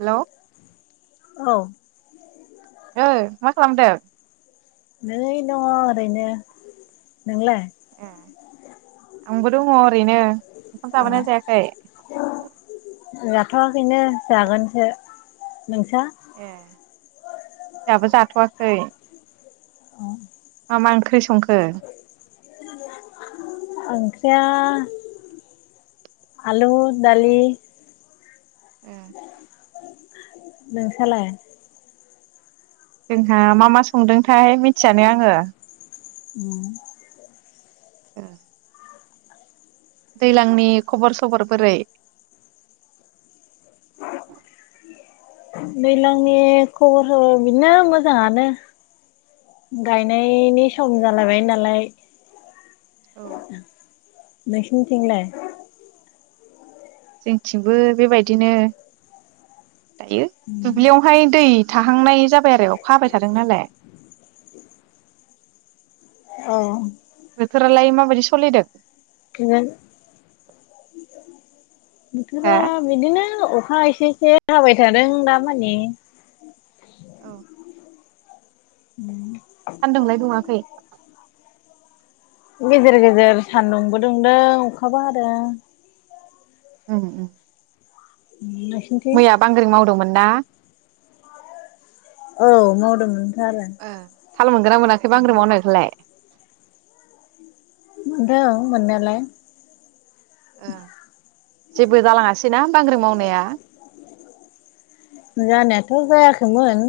Hello औ ओ मा खालामदों? नै दङ ओरैनो नोंलाय ए आंबो दङ ओरैनो ओंखाम औ जाबायना जायाखै? जाथ'वाखैनो जागोनसो नोंसा? ए दाबो जाथ'वाखै औ मा मा ओंख्रि संखो? ओंख्रिया आलु दालि उम नोंसालाय? जोंहा मा मा संदोंथाय मिथियानो आङो। उम औ दैज्लांनि खबर सबर बोरै? दैज्लांनि खबरफोर बिदिनो मोजाङानो गायनायनि सम जालायबाय नालाय। औ नोंसोरनिथिंलाय जोंथिंबो बेबायदिनो दायो दुब्लियावहाय दै थाहांनाय जाबाय आरो अखााबाय थादों नालाय औ बोथोरालाय माबायदि सलिदों बिनो हा बोथोरा बिदिनो अखा एसे एसे हाबाय थादों दा माने औ उम सान्दुंलाय दुङाखै गेजेर गेजेर सान्दुंबो दुंदों अखाबो हादों उम उम नोंसिनिथिं मैया बांग्रि मावदोंमोन ना औ मावदोंमोन ओ थाल मोनगोनना मोनाखै बांग्रिं मावनायखौलाय मोनदों मोननायालाय ओ जेबो जालाङासैना बांग्रि मावनाया जानायाथ' जायाखैमोन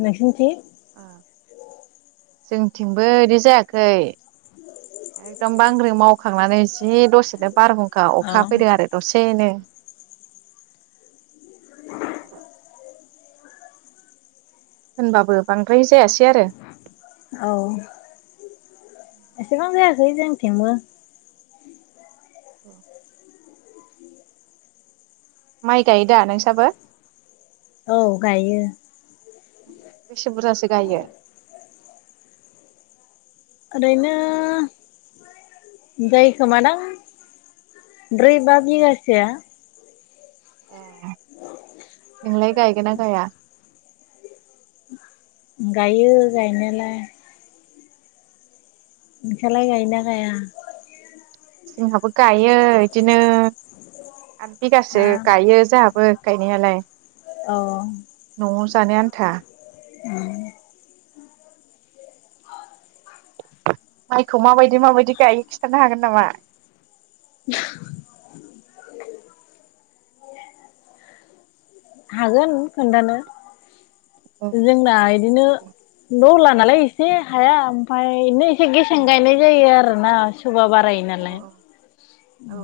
नोंसोरनिथिं जोंथिंबो बिदि जायाखै एकदमब बांग्रि मावखांनानै जि दसेनो बारहुं खा अ अखा फैदों आरो दसेनो होनबाबो बांद्राय जायासै आरो औ एसेबां जायाखै जोंनि थिंबो औ माइ गायो दा नोंसाबो औ गायो बेसे बुरजासो गायो ओरैनो जायोखोमादां ब्रै बा बिगासोआ ए [inaudible] नोंलाय गायगोन ना गाया गायो गायनायालाय नोंसालाय गायोना गाया जोंहाबो गायो बिदिनो आत आ बिगासो गायो जोंहाबो गायनायालाय औ। न'आव जानो आन्था। उम। माइखौ माबायदि माबायदि गायो खिन्थानो हागोन नामा? हागोन खोन्थानो। औ जोंना इदिनो न' ला नालाय एसे हाया ओमफाय नै एसे औ गेसें गायनाय जायो आरो। ना स बारायो नालाय। औ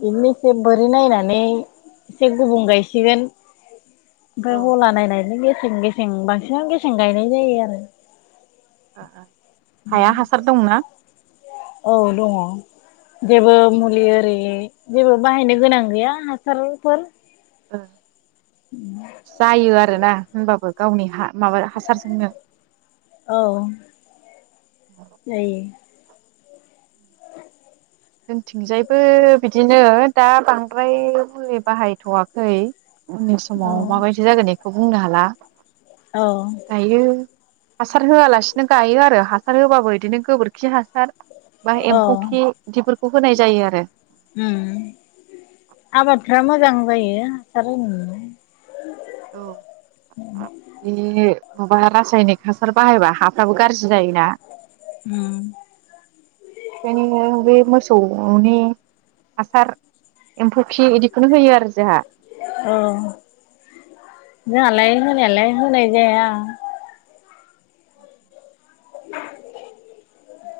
बिदिनो एसे बोरि नायनानै एसे गुबुं गायसिगोन। औ ओमफाय हला नायनाय [unintelligible] गेसें गेसें बांसिन गेसें गायनाय जायो आरो। हाया हासार दंना? औ दङ' जेबो मुलि ओरि जेबो बाहायनो गोनां गैया हासारफोर। ओ। जायो आरोना होनबाबो। गावनि हा माबा हासार सोंनो। औ जायो जोंथिंजायबो बिदिनो दा बांद्राय मुलि बाहायथ'वाखै उनि औ समाव माबायदि जागोन ए खौ बुंनो हाला। औ दायो हासार होआलासिनो गायो आरो हासार होबाबो बिदिनो गोबोरखि हासार बा औ एम्फौ खि दिफोरखौ होनाय जायो आरो। उम जां जायो हासार होनो मोनबा। औ बिनिनो माबा रासायनिक हासार बाहायबा हाफ्राबो गाज्रि जायोना। उम। बेखायनो बे मोसौनि हासार एम्फौ खि इदि बेखौनो होयो आरो जाहा। औ जोंहालाय होनायालाय होनाय जाया।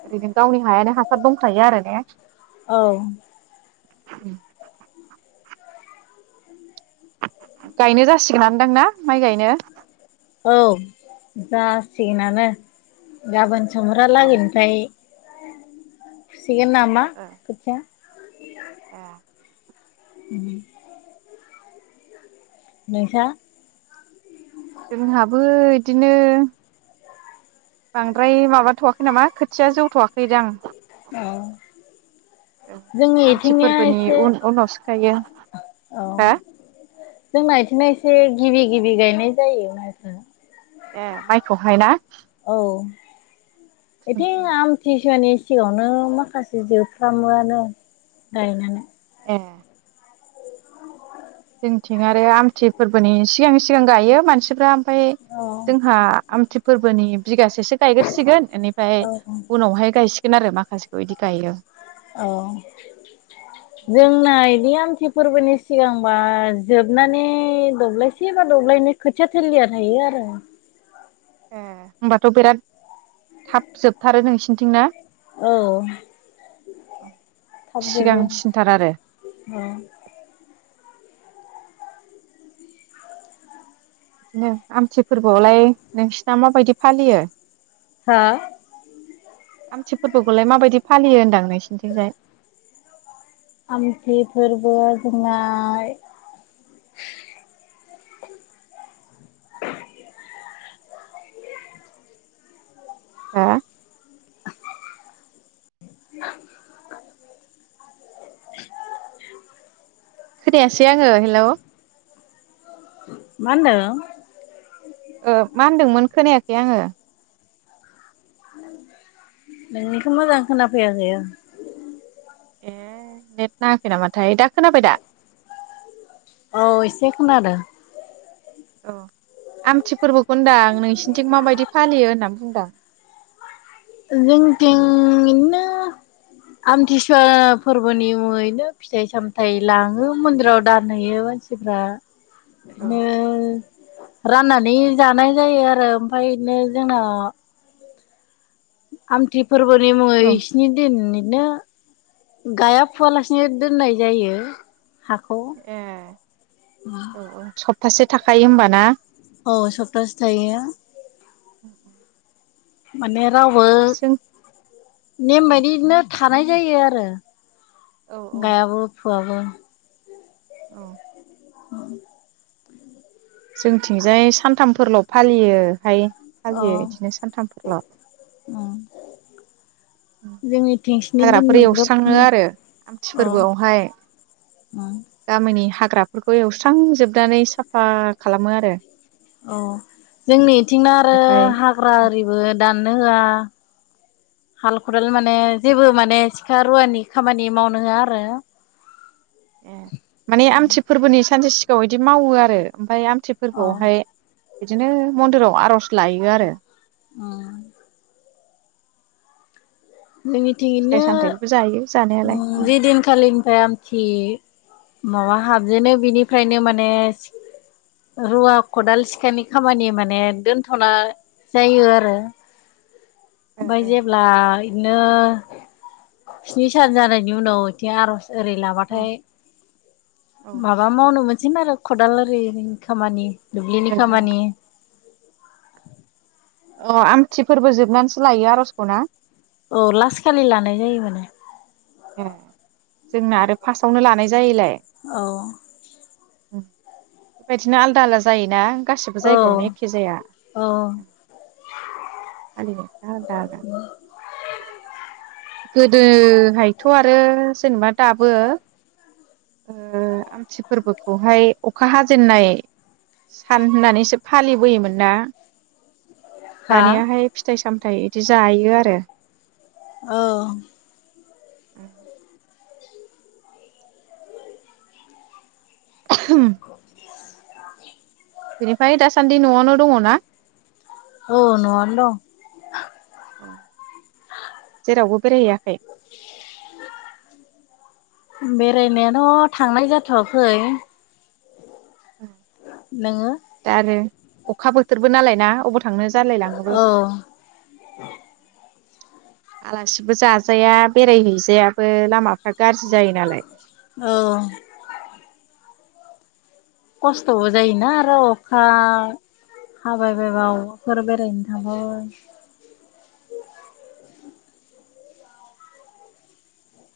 ओरैनो गावनि हायानो हासार दंखायो आरो ने औ [inaudible] गायनो जासिगोनदांना माइ गायनो औ जासिगोनानो गाबोन। समब्रा औ लागैनिफ्राय सिगोन नामा ओ खोथिया ए उम नोंसा जोंहाबो इदिनो बांद्राय माबाथ'वाख खै नामा खोथिया जौथ'वाखैदां औ जोंनि आमथि इथिंनिया फोरबोनि एसे उन उनाव सोखायो हा से गिबि गिबि गायनाय जायो माइखो एम माइखौहाय ना? औ एथिं आमथि सिगांनि सिगाङावनो माखासे जोबफ्रामोआनो गायनानै। ए बेथ' नंगौ आरो जोंनिथिं आरो आमथि फोरबोनि सिगां सिगां गायो मानसिफ्रा फाय औ जोंहा आमथि फोरबोनि बिगासेसो गायग्रोसिगोन इनिफ्राय औ उनावहाय गायसिग गोन आरो माखासेखौ इदि गायो औ जोंना इदिया खाथि फोरबोनि सिगांबा जोबनानै दब्लायसे बा दब्लायनि खोथिया थोलिया थायो आरो ए होमबाथ' बिराद थाब जोबथारो नोंसि बिथिं ना औ थाब जोबो सिगांसिनथार आरो ओ अ दिनो आमथि फोरबोआवलाय नोंसिना माबायदि फालियो? हो आमथि फोरबोखौलाय माबायदि फालियो होनदां नोंसिनिथिंजाय? आमथि फोरबो जोंनाय हो [inaudible] खोनायासै आङो हेलौ मा होनदों? ओ मा होनदोंमोन खोनायाखै आङो। नोंनिखौ मोजां खोनाफैयाखै [unintelligible] ए नेट नाङाखै नामाथाय दा खोनाबाय दा? औ एसे खोनादों। औ आमथि फोरबो खौ होनदां आं नोंसिनिथिं माबायदि फालियो होनना बुंदां जोंथिं इदिनो आमथिसुवा फोरबोनि मुङैनो फिथाइ सामथाइ लाङो मन्दिराव दानहैयो मानसिफ्रा औ नो राननानै जानाय जायो आरो ओमफ्राय बिदिनो जोंना आमथि फोरबोनि औ मुङै स्नि दिन नो गाया फुवालासिनो दोननाय जायो। हाखौ ए औ औ स प्तासे थाखायो होमबा ना? औ सफ्थासे थायो। माने रावबो जों नेम औ बायदिनो थानाय जायो आरो औ औ गायाबो फुवाबो। औ ओं जोंनिथिंजाय सानथामफोरल' फालियोहाय। अ फालियो बिदिनो सानथामफोरल'। उम जोंनिथिं स्नि दिन हाग्राफोर ग्रोब एवस्राङो होनो आरो आमथि अ फोरबोआवहाय उम गामिनि हा ग्राफोरखौ एवस्रांजोबनानै साफा खालामो आरो। औ जोंनि थिंना आरो बेनिफ्राय हाग्रा आरिबो दाननो होआ हाल-खदाल माने जेबो माने सिखा रुवानि खामानि मावनो होआ आरो। ए माने आमथि फोरबोनि सानसे सि गाङाव इदि मावो आरो ओमफ्राय आम थि अ फोरबोयावहाय बिदिनो मन्दिराव आर'ज लायो आरो। अ जोंनिथिंनो फिथाइ सामथायाइखौबो जायो जानायालाय जे दिनखालिनिफ्राय आमथि माबा हाबजेनो बिनिफ्रायनो माने सि रुवा खदाल सिखानि खामानि माने दोनथ'नाय जायो आरो। ओमफ्राय जेब्ला नो स्नि सान जानायनि उनाव इथिं आरज ओरै औ लाबाथाय औ माबा मावनो मोन सिगोन आरो खदाल ओरिनि खामानि। दुब्लिनि खामानि अ आमथिफोरबो जोबनानैसो लायो आरजखौ ना? औ लास खालि लानाय जायो माने। ए जोंना आरो फार्स्टआवनो लानाय जायोलाय औ उम बेबादिनो आलदा आलदा जायोना? गासिबो औ जायगायावनो एखे जाया औ फालिनायफ्रा आलदा आलदा [unintelligible] गोदोहायथ आरो जेनेबा दाबो ओ आमथि फोरबोखौहाय अखा हाजेननाय सान होननानैसो फालिबोयोमोन ना? हा दानियाहाय फिथाइ साम थाय बिदि जायो आरो औ उम [inaudible] बेनिफाय दासान्दि नआवनो दङ ना? औ नआवनो दं अ जेरावबो बेरायहैैयाखै? बेरायनायाथ थांनाय जाथवाखै उम नोङो दाआरो अखा बोथोरबो नालाय ना अबावथ थांनो जालायलाङोबो औ आलासिबो जाजाया बेरायहैजायाबो लामाफ्रा गाज्रि जायो नालाय औ खस्थबो जायोना आरो अखा हाबाय बायबा अबाफोर बेरायनो थांबाबो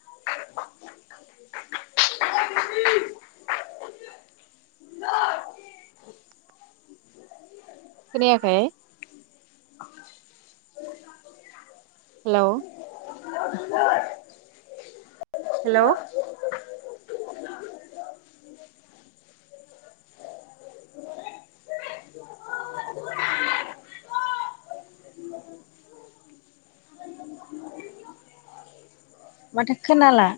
[unintelligible] खोनायाखै [unintelligible] हेलौ [unintelligible] हेलौ [unintelligible] माथो खोनाला